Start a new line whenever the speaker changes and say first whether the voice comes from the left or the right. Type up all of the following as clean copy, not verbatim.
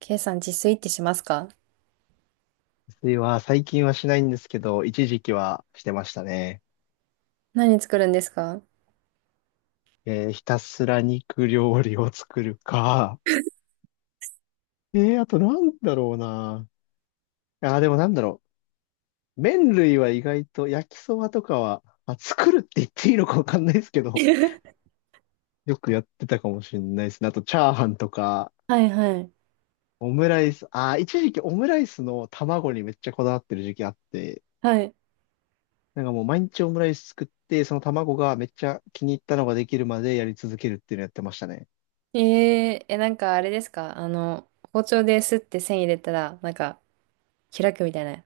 right: ケイさん自炊ってしますか？
left: 水は最近はしないんですけど、一時期はしてましたね。
right: 何作るんですか？
left: ひたすら肉料理を作るか。あとなんだろうな。あー、でもなんだろう。麺類は意外と焼きそばとかは、まあ、作るって言っていいのかわかんないですけど、よくやってたかもしれないですね。あとチャーハンとか、
right: はいはい。
left: オムライス。あー、一時期オムライスの卵にめっちゃこだわってる時期あって、
right: はい。
left: なんかもう毎日オムライス作って、その卵がめっちゃ気に入ったのができるまでやり続けるっていうのやってましたね。
right: えー、え、なんかあれですか包丁ですって線入れたら、なんか開くみたいな。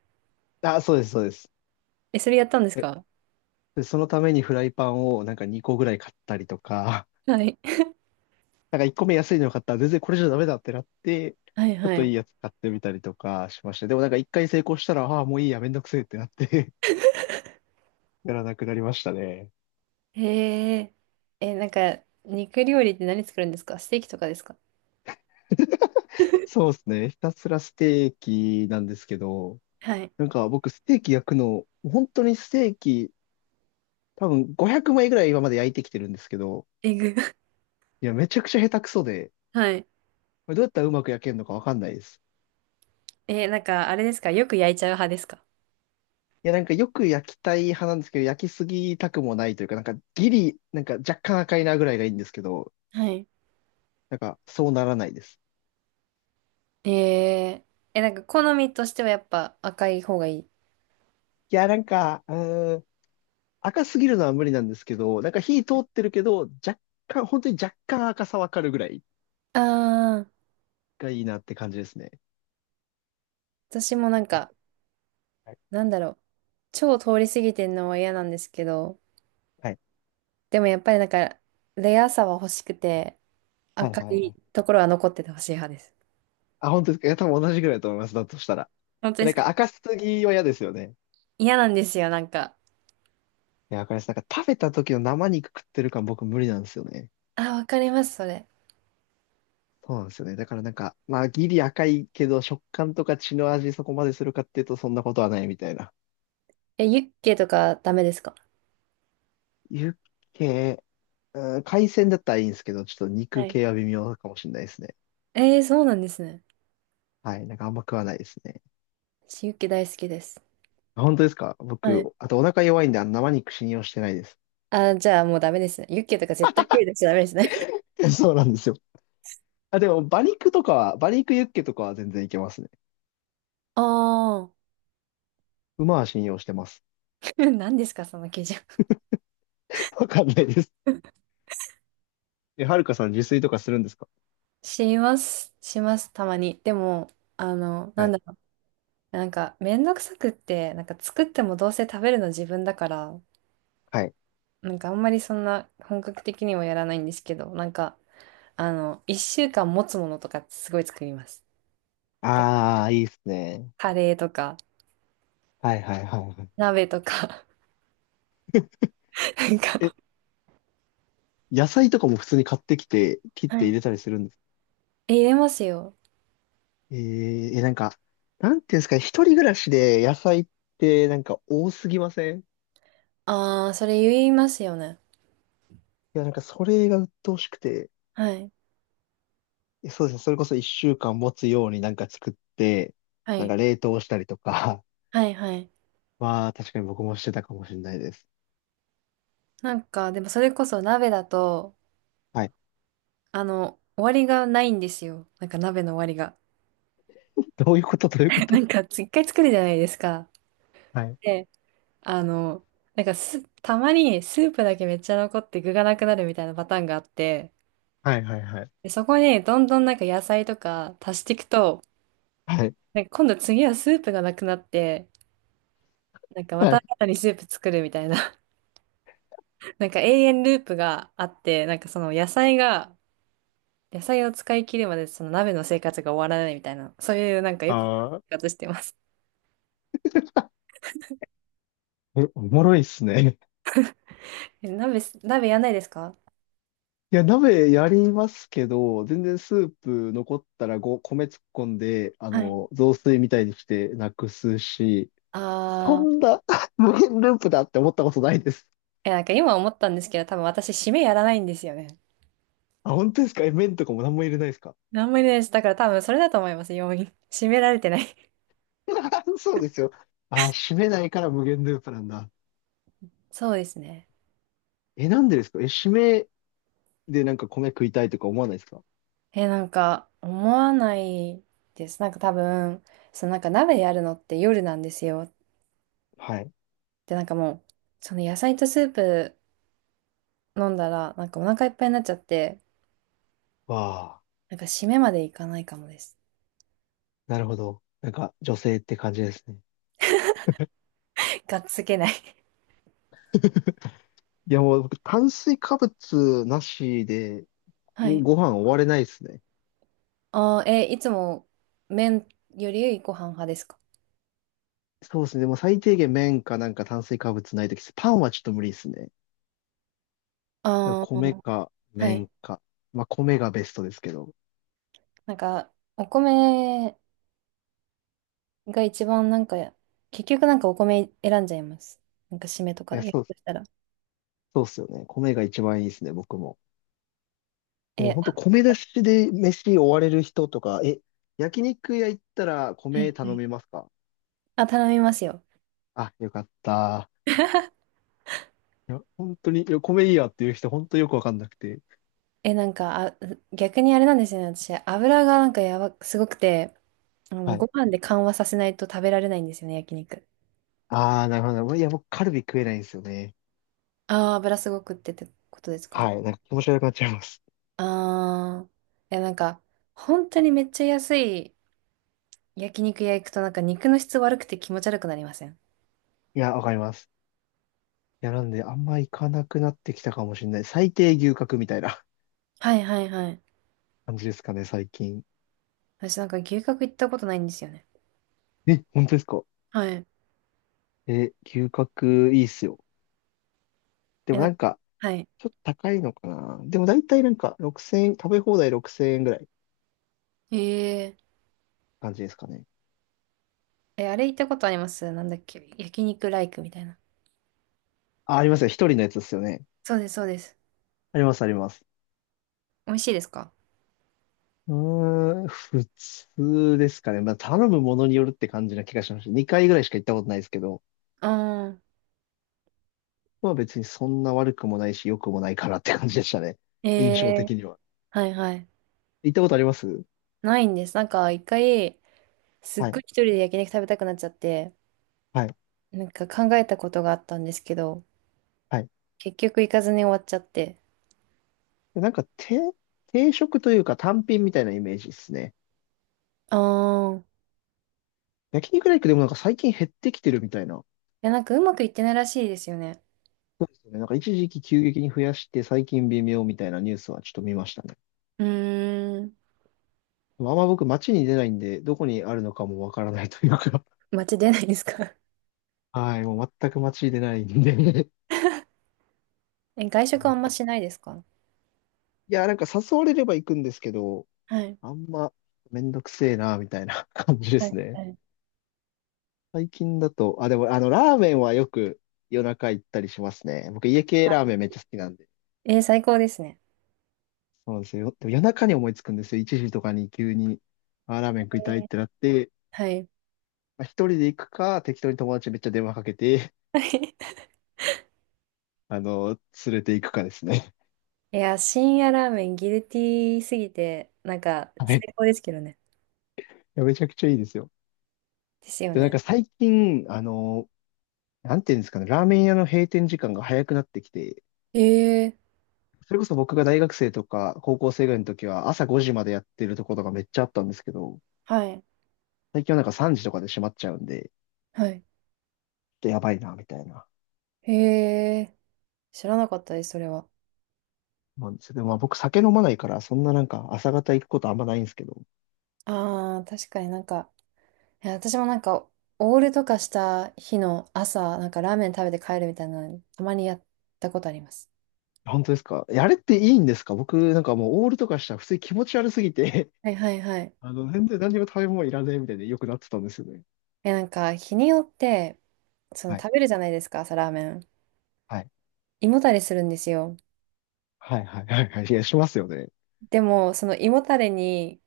left: あ、そうです、そうです。
right: え、それやったんです
left: え、
right: か？
left: で、そのためにフライパンをなんか2個ぐらい買ったりとか、
right: はい。
left: なんか1個目安いの買ったら全然これじゃダメだってなって、
right: はい
left: ちょっ
right: は
left: といい
right: い。
left: やつ買ってみたりとかしました。でもなんか1回成功したら、ああ、もういいや、めんどくせえってなって やらなくなりましたね。
right: へえー、え、なんか肉料理って何作るんですか？ステーキとかですか？
left: そうですね。ひたすらステーキなんですけど、
right: はい。
left: なんか僕ステーキ焼くの、本当にステーキ、多分500枚ぐらい今まで焼いてきてるんですけど、
right: エグ。
left: いや、めちゃくちゃ下手くそで、
right: はい。
left: これどうやったらうまく焼けるのかわかんないです。
right: えー、なんかあれですか？よく焼いちゃう派ですか？
left: いや、なんかよく焼きたい派なんですけど、焼きすぎたくもないというか、なんかギリ、なんか若干赤いなぐらいがいいんですけど、
right: はい。
left: なんかそうならないです。
right: えー、え、なんか好みとしてはやっぱ赤い方がいい。
left: いや、なんか、うーん、赤すぎるのは無理なんですけど、なんか火通ってるけど、若干、本当に若干赤さわかるぐらい
right: ああ、
left: がいいなって感じですね。
right: 私もなん
left: はい。
right: か
left: はい。
right: なんだろう。超通り過ぎてんのは嫌なんですけど、
left: は
right: でもやっぱりなんか、レアさは欲しくて、
left: いはい
right: 赤
left: は
right: い
left: い。
right: ところは残っててほしい派です。
left: あ、本当ですか。いや、多分同じぐらいだと思います。だとしたら。
right: 本当で
left: なん
right: すか？
left: か赤すぎは嫌ですよね。
right: 嫌なんですよ、なんか。
left: いや、わかります。なんか食べた時の生肉食ってる感僕無理なんですよね。
right: あ、わかります、それ。
left: そうなんですよね。だからなんか、まあ、ギリ赤いけど、食感とか血の味そこまでするかっていうと、そんなことはないみたいな。
right: え、ユッケとかダメですか？
left: ユッケ、うん、海鮮だったらいいんですけど、ちょっと肉
right: はい。
left: 系は微妙かもしれないですね。
right: えー、そうなんですね。
left: はい。なんかあんま食わないですね。
right: 私ユッケ大好きです。
left: あ、本当ですか？
right: はい。
left: 僕、あとお腹弱いんで、あの生肉信用してないです。
right: あ、じゃあもうダメですね。ユッケとか絶対手出しちゃダメですね。
left: そうなんですよ。あ、でも、馬肉とかは、馬肉ユッケとかは全然いけますね。
right: ああ、
left: 馬は信用してます。
right: 何ですか、その基準。
left: わかんないです。え、はるかさん自炊とかするんですか？
right: します、します、たまに。でも、な
left: は
right: ん
left: い。
right: だろう。なんか、めんどくさくって、なんか作ってもどうせ食べるの自分だから、
left: はい。
right: なんかあんまりそんな本格的にはやらないんですけど、なんか、あの、一週間持つものとかすごい作ります。で
left: ああ、いいですね。
right: カレーとか、
left: はいはいはいはい。
right: 鍋とか、なんか
left: 野菜とかも普通に買ってきて、切っ
right: は
left: て
right: い
left: 入れたりするんです。
right: え、入れますよ。
left: えー、え、なんか、なんていうんですかね、一人暮らしで野菜ってなんか多すぎません？い
right: ああ、それ言いますよね。
left: や、なんかそれが鬱陶しくて、
right: はい。
left: え、そうですね、それこそ一週間持つようになんか作って、
right: は
left: なん
right: い。
left: か冷凍したりとか、
right: はい、はい。
left: まあ確かに僕もしてたかもしれないです。
right: なんか、でもそれこそ鍋だと、
left: はい。
right: あの、終わりがないんですよ。なんか鍋の終わりが。
left: どういうこと？どういうこ
right: な
left: と？
right: んか、一回作るじゃないですか。
left: はい。
right: であの、なんかす、たまにスープだけめっちゃ残って具がなくなるみたいなパターンがあって、
left: はいはいはい。
right: で、そこにどんどんなんか野菜とか足していくと、
left: はい。
right: なんか今度次はスープがなくなって、なんかま
left: は
right: た
left: い。
right: 新たにスープ作るみたいな、なんか永遠ループがあって、なんかその野菜が、野菜を使い切るまでその鍋の生活が終わらないみたいな、そういうなんかよく
left: ああ、
right: 生活してます。
left: おおもろいっすね。
right: え、鍋す、鍋やんないですか？
left: いや、鍋やりますけど、全然スープ残ったらご米突っ込んで、あ
right: はい。
left: の、雑炊みたいにしてなくすし、そ
right: あ
left: ん
right: あー、
left: な 無限ループだって思ったことないです。
right: いやなんか今思ったんですけど、多分私締めやらないんですよね。
left: あ、本当ですか？え、麺とかも何も入れないですか？
right: 何もいないです。だから多分それだと思います、要因。締められてない
left: そうですよ。あ、締めないから無限ループなんだ。
right: そうですね。
left: え、なんでですか？え、締めでなんか米食いたいとか思わないですか？
right: え、なんか、思わないです。なんか多分、そのなんか鍋やるのって夜なんですよ。
left: はい。
right: で、なんかもう、その野菜とスープ飲んだら、なんかお腹いっぱいになっちゃって、
left: わあ、
right: なんか締めまでいかないかもです。
left: なるほど。なんか女性って感じですね。
right: がっつけない
left: いやもう僕炭水化物なしで
right: はい。
left: ご飯終われないですね。
right: あー、え、いつも麺よりご飯派ですか？
left: そうですね。でも最低限麺かなんか炭水化物ないとき、パンはちょっと無理ですね。だから
right: ああ
left: 米
right: ー、
left: か
right: はい。
left: 麺か。まあ米がベストですけど。
right: なんか、お米が一番なんか、結局なんかお米選んじゃいます。なんか締めと
left: い
right: か、
left: や、
right: やる
left: そう、
right: としたら。
left: そうっすよね。米が一番いいですね、僕も。え、で
right: え、
left: も
right: あ
left: 本当米出しで飯終われる人とか、え、焼肉屋行ったら
right: は
left: 米
right: いは
left: 頼
right: い。
left: みますか？
right: あ、頼みますよ。
left: あ、よかった。いや、本当に、いや米いいやっていう人本当よくわかんなくて。
right: え、なんか、あ、逆にあれなんですよね。私、油がなんかやば、すごくて、あ
left: は
right: の、
left: い。
right: ご飯で緩和させないと食べられないんですよね、焼肉。
left: ああ、なるほど。いや、僕カルビ食えないんですよね。
right: ああ、油すごくってってことですか？
left: はい。なんか気持ち悪くなっちゃいます。
right: ああー、いや、なんか、本当にめっちゃ安い焼肉屋行くとなんか肉の質悪くて気持ち悪くなりません？
left: いや、わかります。や、なんで、あんま行かなくなってきたかもしれない。最低牛角みたいな
right: はいはいはい。
left: 感じですかね、最近。
right: 私なんか牛角行ったことないんですよね。
left: え、本当ですか？
right: はい。
left: え、牛角いいっすよ。で
right: え、
left: も
right: なん
left: な
right: か
left: んか、
right: はい。
left: ちょっと高いのかな。でも大体なんか、6000円、食べ放題6000円ぐらい
right: ええ
left: 感じですかね。
right: え、あれ行ったことありますなんだっけ焼肉ライクみたいな。
left: あ、ありますよ。一人のやつですよね。
right: そうです、そうです。
left: あります、あります。
right: 美味しいですか？
left: うーん、普通ですかね。まあ、頼むものによるって感じな気がしました。2回ぐらいしか行ったことないですけど、
right: ああ、
left: まあ別にそんな悪くもないし、良くもないかなって感じでしたね。
right: え
left: 印象
right: え
left: 的には。
right: はいはい。
left: 行ったことあります？
right: ないんです。なんか一回、すっ
left: は
right: ごい
left: い。
right: 一人で焼肉食べたくなっちゃって、
left: はい。
right: なんか考えたことがあったんですけど、
left: はい。
right: 結局行かずに終わっちゃって。
left: で、なんか、定、定食というか単品みたいなイメージですね。
right: ああ、い
left: 焼肉ライクでもなんか最近減ってきてるみたいな。
right: や、なんかうまくいってないらしいですよね。
left: そうですよね。なんか一時期急激に増やして最近微妙みたいなニュースはちょっと見ましたね。
right: うーん、
left: でもあんま僕街に出ないんで、どこにあるのかもわからないというか。
right: 街出ないですか？
left: はい。もう全く街に出ないんで。
right: え、外食あんましないですか？
left: いや、なんか誘われれば行くんですけど、
right: はい。
left: あんまめんどくせえな、みたいな 感じで
right: はい、
left: すね。
right: はい。
left: 最近だと、あ、でもあの、ラーメンはよく夜中行ったりしますね。僕家系ラーメンめっちゃ好きなんで。
right: えー最高ですね。
left: そうなんですよ。でも夜中に思いつくんですよ。1時とかに急に、あ、ラーメ
right: え
left: ン食いたいっ
right: ー
left: てなって、
right: はい。
left: まあ、一人で行くか、適当に友達にめっちゃ電話かけて、あの、連れて行くかですね。
right: いや、深夜ラーメンギルティーすぎて、なんか
left: はい。い
right: 最高ですけどね。
left: やめちゃくちゃいいですよ。
right: ですよ
left: で、なん
right: ね。
left: か最近、あの、なんていうんですかね、ラーメン屋の閉店時間が早くなってきて、
right: ええ
left: それこそ僕が大学生とか高校生ぐらいの時は朝5時までやってるところがめっちゃあったんですけど、
right: はい。
left: 最近はなんか3時とかで閉まっちゃうんで、ちょ
right: はい。
left: っとやばいな、みたいな。
right: へえ知らなかったです、それは。
left: 思んですよ。でもまあ僕酒飲まないから、そんななんか朝方行くことあんまないんですけど、
right: ああ、確かになんか、いや、私もなんか、オールとかした日の朝、なんかラーメン食べて帰るみたいなの、たまにやったことあります。
left: 本当ですか？え、あれっていいんですか？僕なんかもうオールとかしたら普通に気持ち悪すぎて
right: はいはいはい。
left: あの、全然何にも食べ物いらねえみたいでよくなってたんですよね。
right: え、なんか、日によって、その
left: はい、
right: 食べるじゃないですか、朝ラーメン。
left: はい。
right: 胃もたれするんですよ。
left: はいはいはいはい。いや、しますよね。
right: でも、その胃もたれに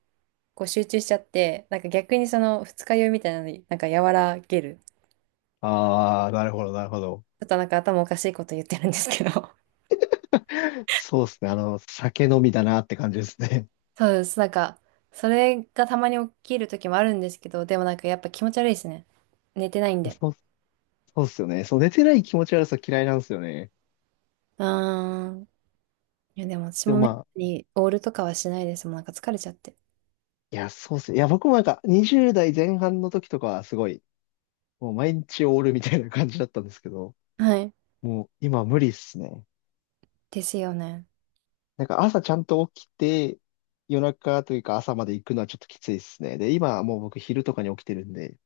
right: こう集中しちゃって、なんか逆にその二日酔いみたいなのになんか和らげる。
left: ああ、なるほど、なるほど。
right: ちょっとなんか頭おかしいこと言ってるんですけど。
left: そうですね。あの、酒飲みだなって感じですね。
right: そうです。なんか、それがたまに起きる時もあるんですけど、でもなんかやっぱ気持ち悪いですね。寝てないん
left: いや、
right: で。
left: そう、そうっすよね。そう、寝てない気持ち悪さ嫌いなんですよね。
right: うーん。いやでも私
left: でも
right: もめっ
left: ま
right: た
left: あ、
right: にオールとかはしないですもん。なんか疲れちゃって。
left: いや、そうっすね、いや、僕もなんか20代前半の時とかはすごい、もう毎日オールみたいな感じだったんですけど、
right: はい。
left: もう今無理っすね。
right: ですよね。
left: なんか朝ちゃんと起きて、夜中というか朝まで行くのはちょっときついですね。で、今はもう僕昼とかに起きてるんで、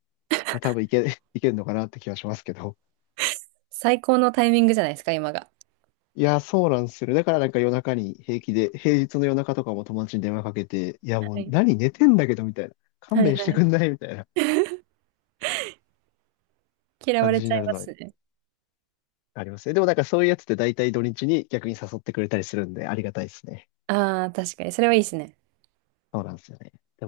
left: まあ多分いけ、いけるのかなって気はしますけど。
right: 最高のタイミングじゃないですか、今が。
left: いや、そうなんですよ。だからなんか夜中に平気で、平日の夜中とかも友達に電話かけて、いやも
right: は
left: う
right: い。
left: 何寝てんだけどみたいな。勘
right: はい
left: 弁
right: は
left: して
right: い。
left: くんないみたいな
right: 嫌わ
left: 感
right: れ
left: じ
right: ち
left: に
right: ゃ
left: な
right: い
left: る
right: ま
left: のは
right: すね。
left: ありますね。でもなんかそういうやつって大体土日に逆に誘ってくれたりするんでありがたいですね。
right: ああ、確かに。それはいいですね。
left: そうなんですよね。